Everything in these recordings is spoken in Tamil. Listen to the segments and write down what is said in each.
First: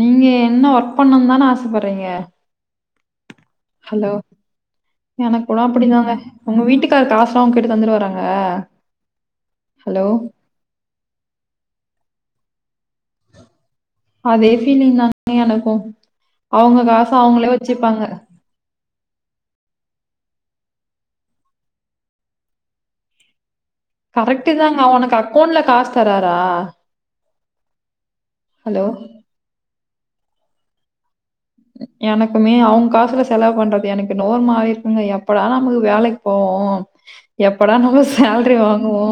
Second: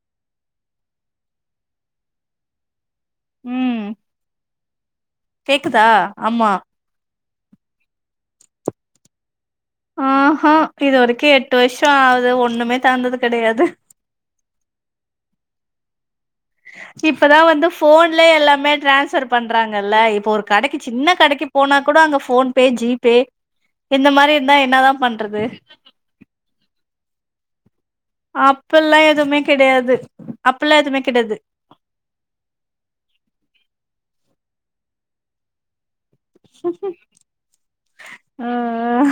நீங்க என்ன ஒர்க் பண்ணுன் தான ஆசப்படுறீங்க ம் ஹலோ எனக் கூட கேக்குதா அப்டிந்தாங்க ஆமா உங்க வீட்டுக்காரு காசுலா உங்கிட்ட தந்துருவாராங்க ஆஹா இது வரைக்கு எட்டு வர்ஷோ ஆவுது ஒண்ணுமே தந்தது கெடையாது அதே ஃபீலிங் தாங்க எனக்கு இப்பதா வந்து ஃபோன்லே எல்லாமே டிரான்ஸ்பர் பண்றாங்கல்ல இப்போ ஒரு கடைக்கி சின்ன கடைக்கி போனா கூட அங்க ஃபோன்பே ஜி பே இந்த மாரி கரெக்ட் இருந்தா தாங்க என்னதா ஒனக்கு பண்றது அக்கவுண்ட்ல காசு தராரா ஹலோ! அப்பெல்லா எதுமே கெடையாது அப்பெல்லா எதுமே கெடையாது எனக்குமே அவுங் காசுல செலவு பண்றது எனக்கு என்னவோ ஒரு மாரி இருக்குங்க எப்படா நம்ளுக்கு வேலைக் போவோ எப்படா நம்ம ஆ சேல்ரி வாங்குவோ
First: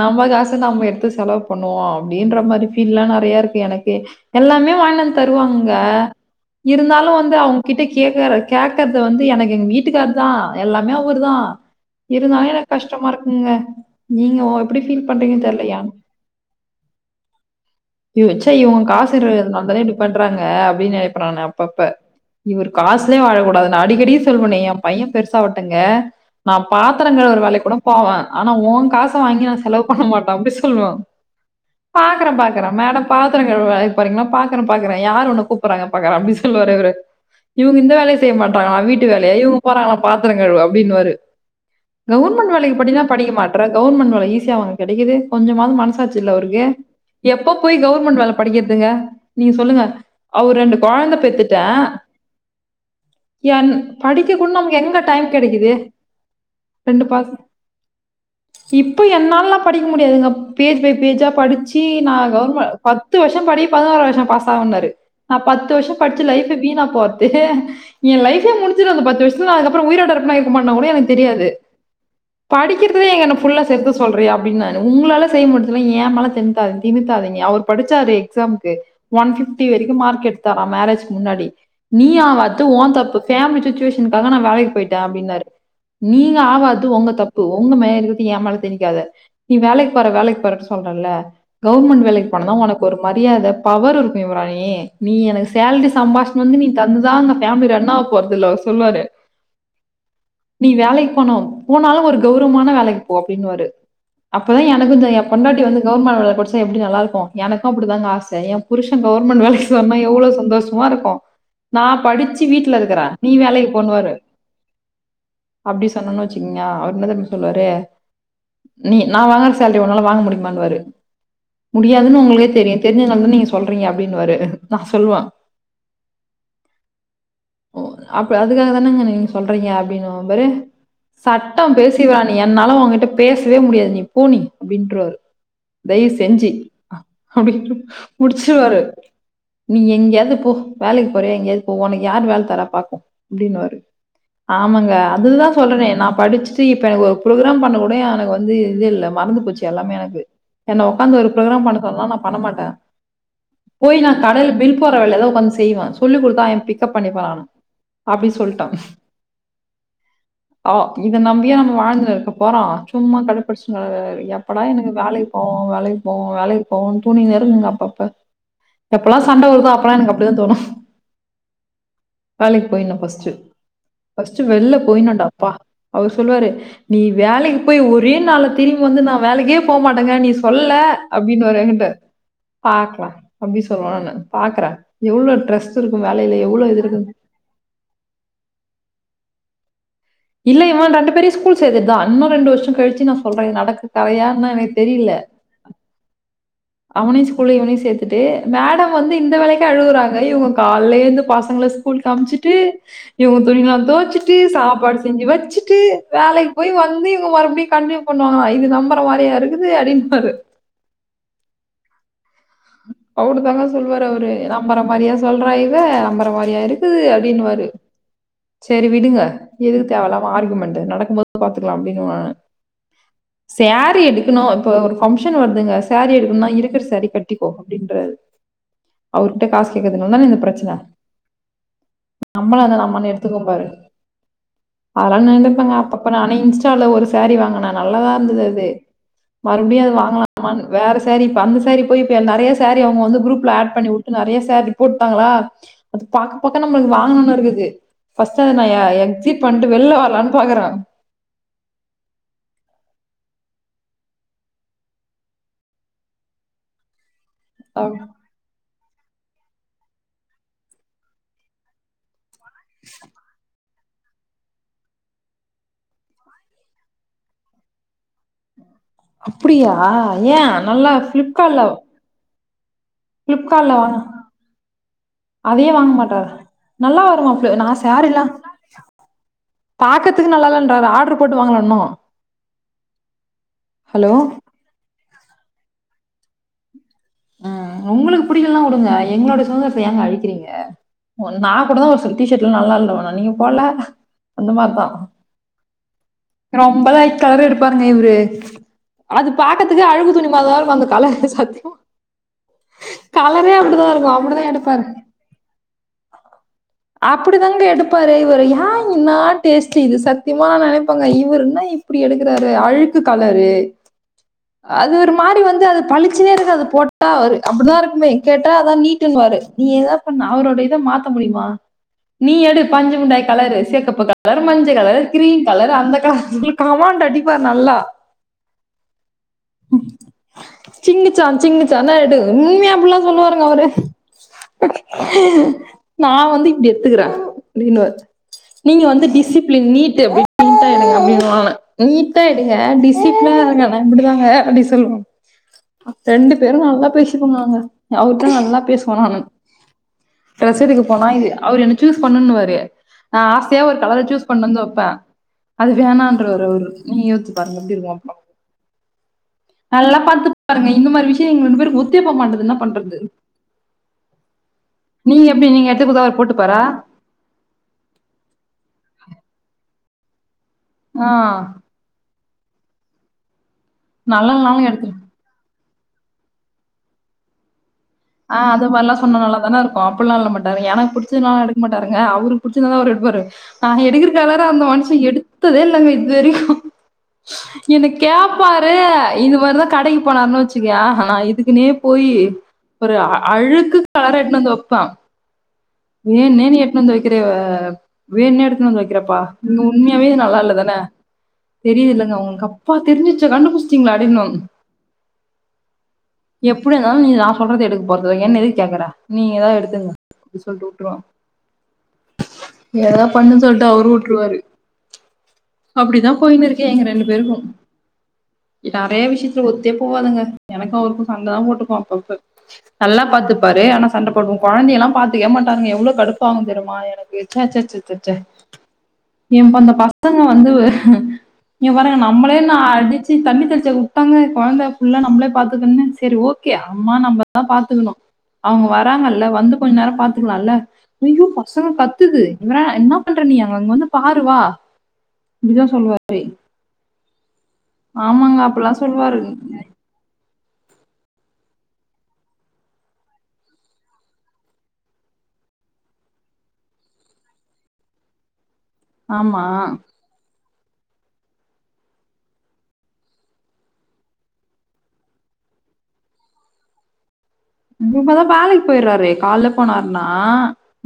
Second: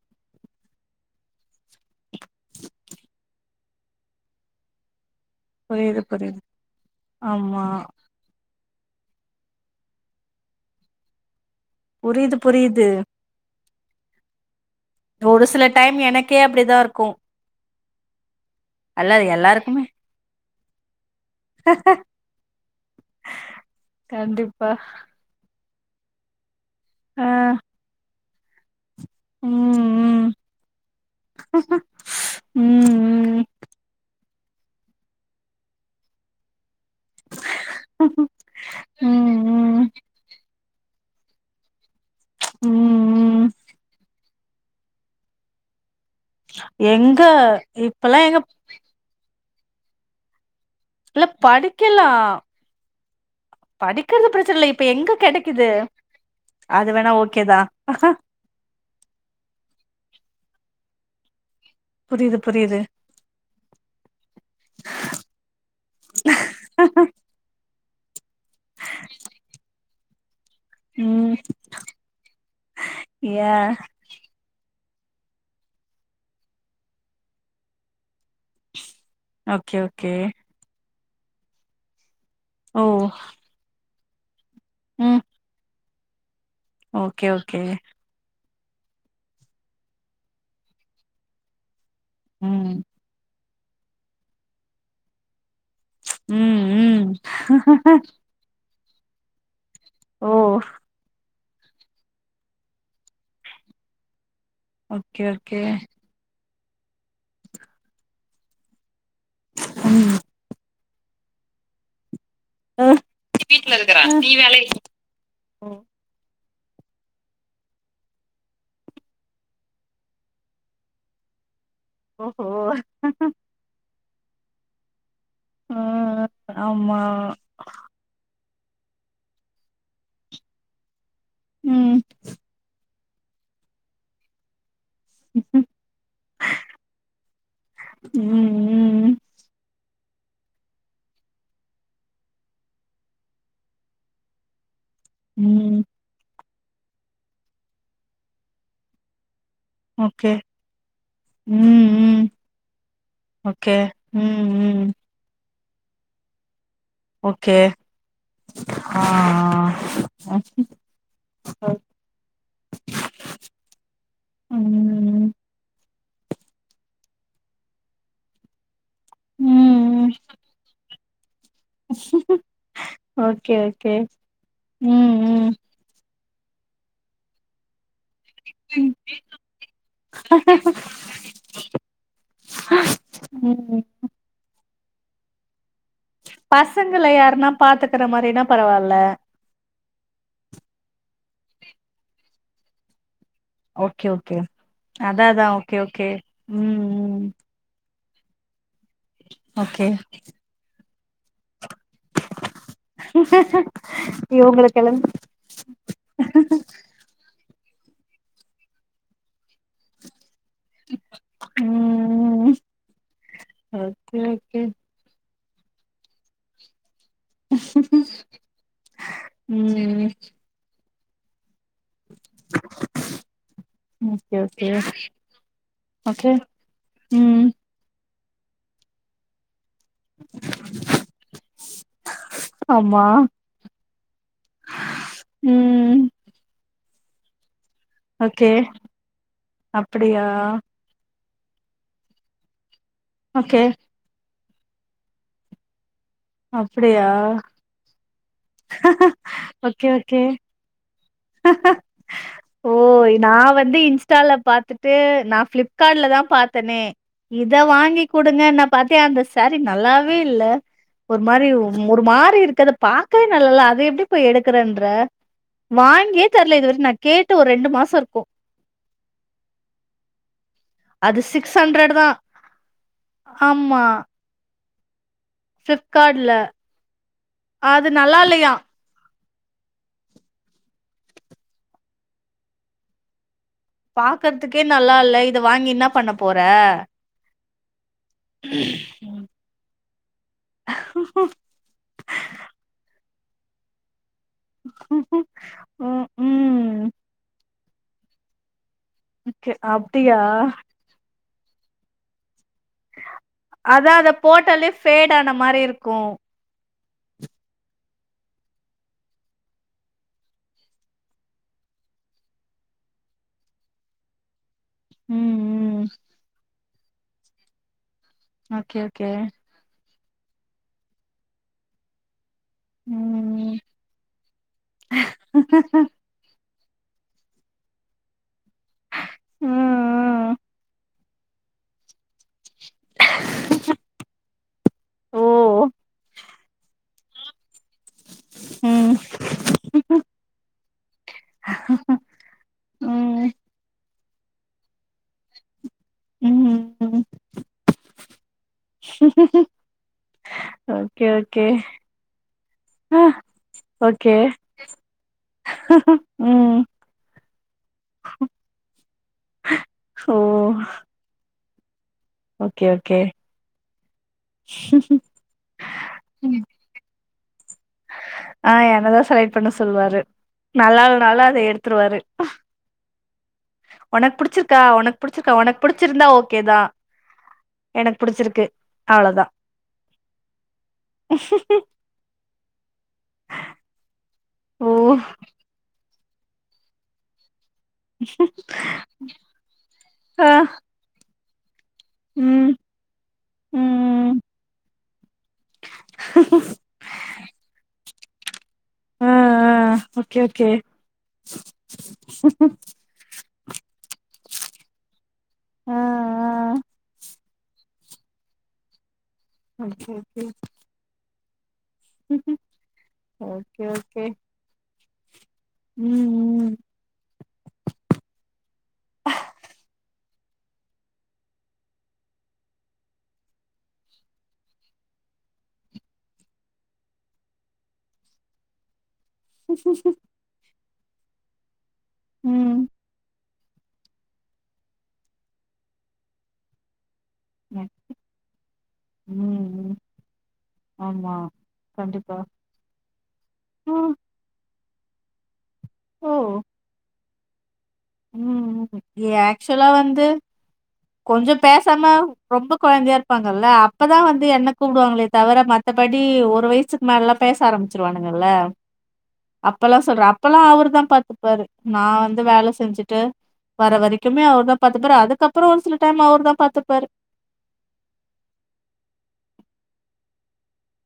நம்ம காசு நம்ம எடுத்து செலவு பண்ணுவோ அப்டின்ற மாரி ஃபீல்லா நறைய இருக்கு எனக்கு எல்லாமே வாய்ன்டு வந்து தருவாங்க புரியுது புரியுது இருந்தாலு வந்து ஆமா அவுங்கிட்ட கே கேக்குறது வந்து எனக்கு எங்க வீட்டுக்கார் தா எல்லாமே அவுருதா புரியுது இருந்தாலு எனக்கு புரியுது கஷ்டமாருக்குங்க நீங்க எப்டி ஃபீல் பண்றீங்கன் தெர்ல ஏ கே அப்டிதாருக்கு இவ் வச்சா காசுருக்குகறதுனால தான எல்லாருக்குமே இப்டி பண்றாங்க அப்டின்னு நெனப்ப நானு அப்பப்ப இவரு காசுலே வாழக்கூடாது நா அடிக்கடி சொல்வனே கண்டிப்பா ஏ பையே பெருசாவுட்டுங்க நா பாத்தரோ ஆ கழுவுற வேலைக் கூட போவே ஆனா ஓ காஸ் ச வாங்கி நா ம் செலவு பண்ண ம் மாட்டே அப்டி சொல்வே பாக்கறே பாக்கறே மேடம் பாத்தர ம் கழுவ வேலக்கி போறீங்ளா பாக்கறே பாக்கறே யாரு ஒன்ன கூப்பறாங்க பாக்கறே அப்டி சொல்லுவாரு அவரு இவரு இந்த வேலய ம் செய்ய மாட்டாங்களா வீட்டு வேலய இவங்க ம் ம் போறாங்களா பாத்தர கழுவ அப்டின்னுவாரு கவுர்மண்ட் வேலைக்கி படினா படிக்க ம் மாட்ற கவுர்மெண்ட் வேல ஈஸியா அவங்க கெடைக்கிது கொஞ்சமாவது மனசாச்சி இல்ல அவுருக்கு எங்க எப்ப போய் கவுர்மெண்ட் இப்பல்லா வேல எங்க படிக்கிறதுங்க நீங்க சொல்லுங்க அவுரு ரெண்டு கொழந்த இல்ல பெத்துட்டா படிக்கலா என் படிக்கிறது படிக்க கூட பிரச்சன இல்ல நம்க்கு இப்ப எங்க டைம் கெடைக்குது கெடைக்கிது அது வேணா ஓகேதா இப்போ என்னால்லா படிக்க முடியாதுங்க பேஜ் பை பேஜா படிச்சி நா புரியுது கவர்ம புரியுது பத்து வர்ஷ படி பதினோரா வர்ஷ பாசாவனாரு நா பத்து வர்ஷ படிச்சி லைஃபு வீணா போற துக்கு எ லைஃபே முடிச்சிரு அந்த பத்து வர்ஷத்துல நா அதுக்கப்பற உயிரோட இருப்பனா இல் லன்னன்னா கூட எனக்கு ம் தெரியாது படிக்கிறதுல என்ன யா ஃபுல்லா செத்து சொல்றியா அப்டின் நானு உங்ளால செய்ய முடிலனா ஏ மேல தின் தா தினுத்தாதீங்க அவர் படிச்சாரு எக்ஸாம்க்கு ஒன் ஃபிஃப்டி ஓகே வரிக்கு ஓகே மார்க் எடுத் தாரா மேரேஜ்கு முன்னாடி நீ ஆவாது ஓ தப்பு ஃபேமிலி சுச்சுவேஷன்காக நா வேலை க்கு போய்ட்டே ம் அப்டின்னாரு நீங்க ஆவாது ஒங்க ஓகே தப்பு ஓகே ஒங்க மேல இது ஏ மேல தெணிக்காத நீ வேலைக் போற வேலைக் போறன்னு சொல்றல்ல கவுர்மெண்ட் வேலைக் போனனா ம் ஒனக்கு ஒரு மரியாத பவர் இருக்கு யுவராணி நீ எனக்கு சேலரி சம்பாரிச்சினு வந்து ம் நீ ம் தந்துதா அந்த ஃபேமிலி ரான் ஆவபோறதுல்ல அவரு சொல்லுவாரு ஓ நீ வேலைக்கு போனா போனாலு ஒரு கெளரவமான வேலைக்கு போ அப்டின்னுவாரு அப்போதா எனக்குத எ ஓகே ஓகே பொண்டாட்டி வந்து கவர்மெண்ட் வேலய கடிச்சா எப்டி நல்லா இருக்கு எனக்கு அப்டிதாங்க ஆச எ புருஷ கவர்மெண்ட் வேலைக்கு சொன்னா ம் எவ்வளோ சந்தோஷமா இருக்கு நா படிச் சு வீட்டுல இருக்குறா நீ வேலைக்கு வீட்ல இருக்கறா போண்ணுவாரு நீ வேலைக்கு ஓ அப்டி சொன்னம்னு வெச்சுக்கீங்கயே அவர் [unintelligible] சொல்லுவாரு நீ நா வாங்குற சேலரி உன்னால வாங்க முடியுமான்னுவாரு முடியாதுன்னு உங்களுக்கே ஓஹோ தெரியு தெரிஞ்சதுனால தான நீங்க சொல்றீங்க அப்டின்னுவாரு நா சொல்லுவ ஆ ஆமா அப்ப அதுக்காகதானேங்க நீங்க சொல்றீங்க அப்டின்னுவ பாரு சட்டோ ம் பேசிவிரா நீ என்னால உங்கிட்ட பேசவே முடியாது நீ போனி அப்டின்ருவாரு [unintelligible] தயவு செஞ்சு அப்டின்னு ம் முடிச்சுவாரு ம் நீ எங்கேயாவது போ வேலைக்கு போறியா எங்கயாவது போ உனக்கு யார் வேல தரா பாப்போ அப்டின்னுவாரு ஆமாங்க ஆ அதுதா ம் சொல்றேனே நா படிச்சுட்டு இப்ப எனக்கு ஒரு புரோக்ராம் பண்ண கூட எனக்கு வந்து இது இல்ல மறந்து போச்சு எல்லாமே எனக்கு ஓகே இப்ப என்ன ஒக்காந்து ஒரு ப்ரோக்ராம் பண்ண ம் சொன்னா நா ம் பண்ண மாட்டே ஓகே போய் நா ம் கடைல பில் ம் போட்ற வேலையதா ஒக்ந்து சு செய்வே சொல்லிக் குடுத்தா எ பிக்கப் பன்னிப்பே நானு ஓகே அப்டி சொல்ட்ட ஆ ஆ ஆ இத நம்பியா நம்ம வாழ்ந்து இருக்க போறோ சும்மா கடுப்பிடிச்சு எப்பட எனக்கு ம் வேலைக்கு போ வேலைக்கு போனோ வேலைக்கு போனோன் தோனினேருங்கங்க அப்பப்ப எப்பல்லா சண்ட வருதோ அப்பல்லா ம் எனக்கு அப்டிதா தோணு வேலைக்கு போயினு ஃபர்ஸ்ட்டு ஓகே ஓகே ஃபர்ஸ்ட்டு வெளில ம் போயினுடா அப்பா ம் அவர் சொல்லுவாரு நீ வேலைக்கு போய் ஒரே நாள்ல திரும்பி வந்து நா வேலைக்கே போமா டே நீ சொல்ல அப்டின்னுவார் எகிட்ட பாக்லா அப்டி ம் சொல்லுவ ங்க பாக்குறே எவ்ளோ ட்ரஸ்ட் இருக்கு வேலையில எவ்வளோ இது இருக்கு பசங்கள யாருன்னா பாத்துக்கற மாரினா பரவால்ல இல்ல இவெ ரெண்டு பேரையு ஸ்கூல் சேத்துட்டுதா இன்னு ரெண்டு வருஷொ கழிச்சு நா சொல்றே இது நடக்கு ஓகே ஓகே கறையான்னு எனக்கு தெரில அதா அதா ஓகே ஓகே ம் அவனையு ம் ஸ்கூல்ல இவனையு சேத்துட்டு மேடம் வந்து இந்த வேலைக்கே ஓகே அழுகுறாங்க இவங்க கால்ல ஏந்து பசங்கள ஸ்கூல்க்கு அமிச்சிட்டு இவங்க துணிலா தொவச்சிட்டு இவங்களுக்கெல்லா சாப்பாடு செஞ்சு வச்சுட்டு வேலைக்கு போய் வந்து இவங்க மறுபடியு கண்டினியூ பண்ணுவாங்களா இது நம்புற மாரியா இருக்குது அப்டிம்பாரு ம் ம் ம் அப்டிதாங்க சொல்லுவாரு அவரு நம்புற மாரியா சொல்றா இவ நம்புற மாரியா இருக்குது அப்டின்னுவாரு சரி விடுங்க எதுக்கு ம் தேவெல்லாம ஆர்க்யுமெண்ட் நடக்கும்போது பாத்துக்கலா அப்டின்னுவா சேரீ ஓகே எடுக்கணு ஓகே இப்போ ஒரு ஃபங்க்ஷன் வருதுங்க சாரீ ஓகே எடுக்கணுனா இருக்கிற சேரீ கட் ம் அப்டின்றாரு அவர்கிட்ட காசு கேக்குதுனால தானே இந்த பிரச்சன நம்மளான ஆமா நம்மனு எடுத்துக்கோப்பாரு அதெல்லா நெனைப்பாங்க அப்ப ம் ப்போ நான் இன்ஸ்டாவால ஒரு சாரீ வாங்கினே நல்லதா இருந்தது ஓகே அது மறுபடியு அது அப்டியா வாங்கலாமான் வேற சேரீ இப்ப அந்த சேரீ போய் இப்ப நெறைய சேரீ அவங்க வந்து குரூப்ல ஓகே ஆட் பண்ணி வு ட்டு நெறய சேரீ போட்டாங்களா அது பாக்க பாக்க நம்மளுக்கு அப்டியா வாங்கணுனு இருக்குது ஃபஸ்ட்ட நா எ எக்ஸிட் பண்ட்டு ஓகே வெள்ல ஓகே வரலான்னு பாக்குறே [unintelligible] [unintelligible] ஓய் நா வந்து இன்ஸ்டால பாத்துட்டு நா ஃப்ளிப்கார்ட்லதா பாத்தேனே இத அ வாங்கி குடுங்கன்ன பாத்தே அந்த சாரீ நல்லாவே இல்ல ஒரு மாரி ஒரு மாரி இருக்கு பாக்கவே நல்லல்ல அத எப்டி போய் எடுக்குறேன்ற வாங்கியே தரல இதுவரைக்கு நா கேட்டு ஒரு ரெண்டு மாசோ இருக்கு அப்புடியா ஏ நல்லா அது சிக்ஸ் ஃப்ளிப்கார்ட்ல ஹண்ட்ரட் தா ஃப்ளிப்கார்ட்ல ஆமா வாங்க அதே வாங்க மாட்டார் ஃப்ளிப்கார்ட்ல நல்லா வருமா அப்ல நா அது நல்லா சேரிலா இல்லையா பாக்கறக்கு நல்லாதான்றார் ஆட்ரு போட்டு வாங்கல இன்னு பாக்குறதுக்கே நல்லா இல்ல இத வாங்கி என்ன பண்ண போற ம் உங்களுக்கு புடிக்கல்லனா உடுங்க எங்களோட சுதந்திரத்த ஏங்க அழிக்கிறீங்க நா கூடத்தா ஒரு சில டிஷர்ட்லா நல்லால்லோனா நீங்க போல அந்த மார்தா ம் ரொம்ப ம் லைட் கலர் எடுப்பாருங்க இவ்ரு அது ஓகே பாக்கதுக்கே அழுக்கு அப்டியா துணி மாரிதா அந்த கலரே சத்தியம கலரே அப்டிதா அதா இருக்கு அத அப்டிதா போட்டாலே எடுப்பாரு ஃபேட் ஆன மாரி இருக்கு அப்டி தாங்க எடுப்பாரு இவரு ஏ இன்னா டேஸ்ட் இது சத்தியமா நா நெனைப்பங்க இவரு என்ன இப்டி எடுக்குறாரு அழுக்கு கலரு அது ஒரு ம் மாரி வந்து அது ம் பளிச்சுனே இருக்காது போட்டா அவரு அப்டிதா இருக்குமே கேட்டா அதா ஓகே ஓகே நீட்டுன்னுவாரு நீ எதா பண்ணு அவரோட இத மாத்த முடியுமா நீ எடு பஞ்சு முண்டாய் ம் கலரு செகப்பு கலர் மஞ்ச கலர் ம் கிரீன் கலர் அந்த கலர் கமாண்ட் அடிப்பார் நல்லா ம் சிங்கிச்சா சிங்கிச்சான்னா எடு உண்மயா அப்டிலா சொல்லுவாருங்க அவரு ஓ நா வந்து இப்டி இரு ந்துக்குற அப்டின்னுவார் நீங்க ம் வந்து டிசிப்ளின் நீட் அப்டி நீட்டா எடுங்க அப்டின்னுவாங்க நீட்டா எடுங்க ம் டிசிப்ளா இருங்கனா அப்டிதாங்க அப்டி சொல்லுவோ ரெண்டு பேரு நல்லா ம் பேசிப்போங்க நாங்க அவர்தா நல்லா பேசுவானா அண்ணன் டிரஸ் எடுக்க போனா ஓகே இது ஓகே அவர் என்ன சூஸ் பண்ணுனுவாரு ஆ நா ஆசையா ஒரு கலர ஓகே சூஸ் பண்ணுனு வந்து வப்பே அது வேணான்றுவார் ம் அவரு நீங்களே யோஸ்சு பாருங்க எப்டிருக்கு அப்றோ நல்லா ஓ பாத்துக்பாருங்க இந்த மாரி விஷயோ எங்க ரெண்டு பேருக் ஒத் ஓகே ஓகே நீங்க எப்டி நீங்க எடுத்துக் குடுத்தா அவர் போட்டுப்பாரா ஆ என்னதா செலக்ட் பண்ண சொல்லுவாரு ஆ நல்லால்லனாலு அத எடுத் துருவாரு உனக் புடிச்சிருக்கா நல்லனாலு எடுத்துரு உனக் புடிச் சிருக்கா உனக்கு புடிச்சிருந்தா ஓகேதா எனக்கு புடிச்ச ஆ அதுமாரிலா சொன்னா நல்லாதானருக்கு அப்டிலாம்ல்ல மாட்டார் எனக்கு பிடிச்சதுலா எடுக்க மாட்டார் லங்க அவருக்கு புடிச்சிருந்ததா அவர் எடுப்பாரு நா எடுக்கிற கலர அந்த ஓ மனுஷே எடுத்ததே இல்லங்க இதுவரைக்கு என்ன கேப்பாரு இது மாரிதா கடைக்கு ஆ போனாருன்னு வச்சுக்கே நா இதுக்குன்னே போயி ம் ஒரு அ அழுக்கு கலர ம் எடுத்துன்னு வந்து வப்பே வேனுனே நீ எடுதுன்னு வந்து வைக்கிறயே வ வேனுனே எடுத்துன் வந்து வை ஆ க்கிறப்பா ஆ இது உண்மயாவே ஓகே நல்லா ஓகே இல்லதான தெரியிலங்க உங்க அப்பா தெரிஞ்சுச்சா கண்டுபிடிச்டீங்களா அப்டின்னுவங்க ஆ எப்டிருந்தாலு நீ நா சொல்றத எடுக்க போறதுல்ல என்ன எதுக்கு கேக்குற நீங்க ஏதாது ஆ ஓகே எடுத்துக்கங்க ஓகே ஏதா பண்ண ஓகே சொல்ட்டா அவரு ஓகே வுட்ருவாரு அப்டிதா ம் போய்ன்னுருக்கு எங்க ரெண்டு பேருக்கு நெறய விஷயத்துல ஒத்தே போவாதுங்க எனக்கு அவருக்கு சண்டைதா போட்டுக்போம் அப்பப்ப நல்லா பாத்துபாரு ஆனா சண்ட போடுவோம் கொழந்தல்லாம் பாத்துக்கே மாட்டாருங்க எவ்ளோ கடுப்பாகு தெரிமா எனக்கு ச ச ச சச்ச என்ப் அந்த பசங்க வந்து இங்க பாருங்க நம்மளே நா ம் அடிச்சு தண்ணி தெளிச்சாக்கூ பசங்க கொழந்த அப்டிலா நம்மளே பாத்துக்கனுனு சேரி ஓகே அம்மா நம்ம தா ம் பாத்துக்கணும் அவங்க வர்ராங்கல்ல ம் வந்து கொஞ்சோ ம் நேரோ பாத்துக்கலால்ல ஆமா ஐயோ பசங்க கண்டிப்பா கத்துது இவரா என்ன பண்ற நீ அங்க வந்து ம் பார் ருவா இப்டிதா சொல்லுவா [inaudible] ஓ டி ஆமாங்க ம் அப்டில்லாம் ம் ஏ சொல்லுவாரு ஆக்சுவலா வந்து [inaudible] கொஞ்சோ பேசாம ரொம்ப கொழந்தயா இருப்பாங்கல்ல அப்பதா வந்து என்ன கூப்டுவாங்களே தவிர மத் மத்தபடி ஒரு வயசுக்கு மேலலா பேச ஆரம்பிச்சிருவானுங்கல்ல ஆமா அப்பெல்லா சொல்றே அப்பெல்லா அவருதா பாத்துக்ப்பாரு நா வந்து வேல செஞ்சுட்டு வர வரைக்குமே அவர்தா பாத்துக்பாரு அதுக்கப்றோ ஒரு சில டைம் அவர்தா பாத்துக்பாரு இவங்கதா வேலைக்கு போய்றாரே காலைல போனாருனா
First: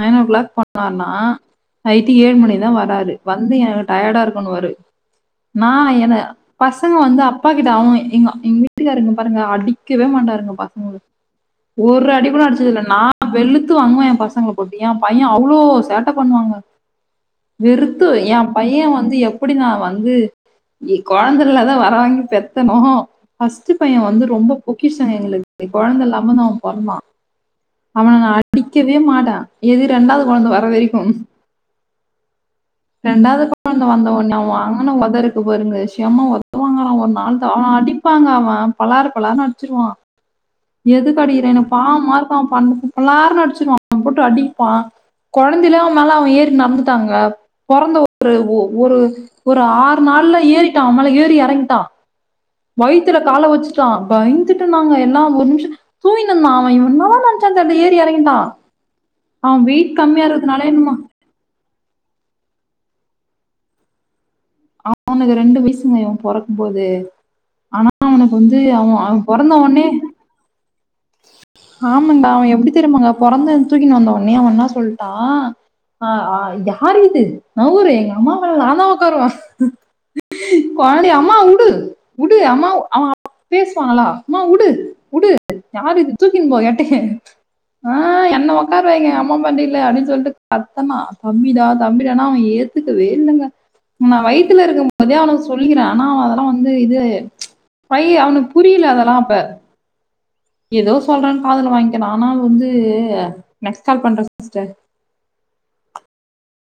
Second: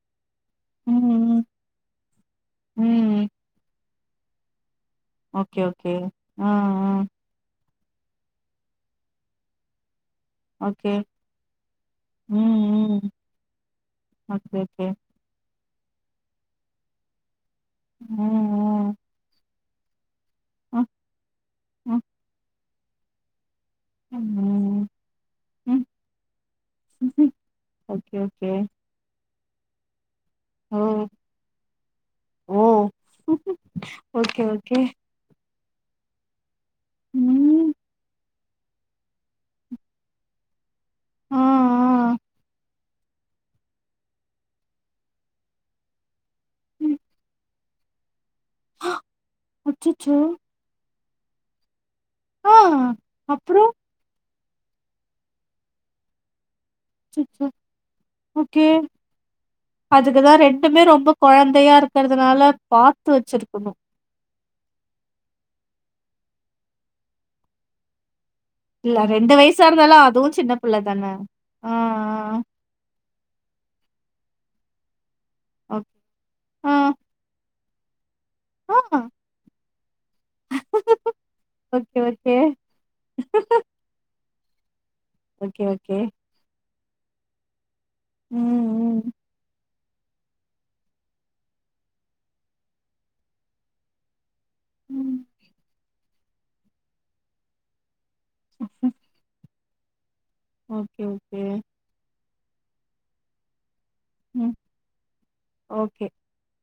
நைன் ஓ கிளாக் போனாருனா ம் ம். நைட்டு ஏழு மணிக்குதா வராரு ம். வந்து எனக்கு டயர்டாருக்குன்னுவாரு ஓகே, நா ஓகே. என ஆ, ஆ. பசங்க வந்து அப் பா கிட்ட அவன் எங்க எங்க வீட்டுக்காருங்க பாருங்க அடிக்கவே மாட்டாருங்க ஓகே. பசங்கள ஒரு அடிகூட அடிச்சதில்ல ம், நா ம். வெளுத்து வாங்குவே என் பசங்கள ஓகே, போட்டு ஓகே. ஏன் பை யே அவ்ளோ சேட்ட பண்ணுவாங்க வெறுத்து ஏம் பையே ம், வந்து எப்டி நா வந்து ம். கொழந்தைலதா ம், வரோ ம். வாங்கி பெத்தனோ ஃபஸ்ட்டு பைய வந்து ரொம்ப பொக்கிஷோ எங்களுக்கு ம். கொழந்த இல்லாம அவன்பொறந்தா ம். அவன ஓகே, நா ஓகே. அடிக்கவே மாட்டே எது ரெண்டாவது கொழந்த வர்ர ஓ! வரைக்கு ஓ ரெண்டாவது குழந்த வந்தவ உன ஓகே, ஓகே. வாங்கன உத இருக்கு பாருங்க செம உத வங்கானான் ஒரு நாள் த அவ ம். அடிப்பாங்க அவன் பலார் பலாரு அடிச்சிருவா எது ஆ, அடிக்றேன பா பாவமா ஆ. இருக்கு அவ பண்ணது பளார்னு அடிச்சுடுவா அவ போட்டு அடிப்பா குழந்தையில அவ மேல அவ ஏறி ம். நந்துட்டாங்க பொறந்த ஒரு ஒரு ஒரு ஆறு அச்சச்சோ! நாள்லயே அவ மேல ஏறி இறங்கிட்டா ஆ வயித்துல கால அப்புறம்? வச்சுட்டா பயந்துட்டு நாங்க எல்லா ஒரு நிமிஷோ தூங்கிடுந்தா அவ என தா அச்சச்சோ! நினைச்சா தெர்ல ஏறி இறங்கிடா ஓகே. அவ வெயிட் கம்மியா இருக்குறதுனாலயே என்னமோ கொழந்தையா இருக்கிறதுனால பாத்து வச்சிருக்கணு அ அவனுக்கு ரெண்டு வயசுங்க இவ பொறக்குபோது ஆனா அவனுக்கு வந்து அவ அவ பொறந்த ஓனே அதுவு சின்ன புள்ள தான ஆ, ஆமான்டா அவ எப்டி தெரியமாங்க பிறந்த தூக்கின்னு வந்த உனே அவ எனா சொல்ட்டா ஆ யார் இது நவ்ரு எங்க அம்மாமேல நாதா ஆ. உக்காருவே கொழந்தய அம்மா உடு ஓகே, ஓகே. உடு அம்மா அவ அப்ப பேசுவா நல்லா அம்மா உடு உடு ஓகே, யாரு ஓகே. இது தூக்கின் போ எட்டகே ஆ என உக்கார ம், வைங்க எங்க அம்மா மடி ல்ல அப்டின்னு சொல்லிட்டு கத்தனா தம்பிடா தம்பிடானா அவ ஏத்துக்கவே இல்லங்க நா வயித் துல இருக்குபோதே ம். அவன் சொல்லிக்கிறே ஆனா அதெல்லா வந்து இது பைய் அவனுக்கு புரியல ம். அதெல்லா அப்ப ஏதோ ஓகே, ஓகே. சொல்றேன்னு காதுல வாங்கிக்கினா ஆனா வந்து நெக்ஸ்ட் கால் பண்றே ம். Sister okay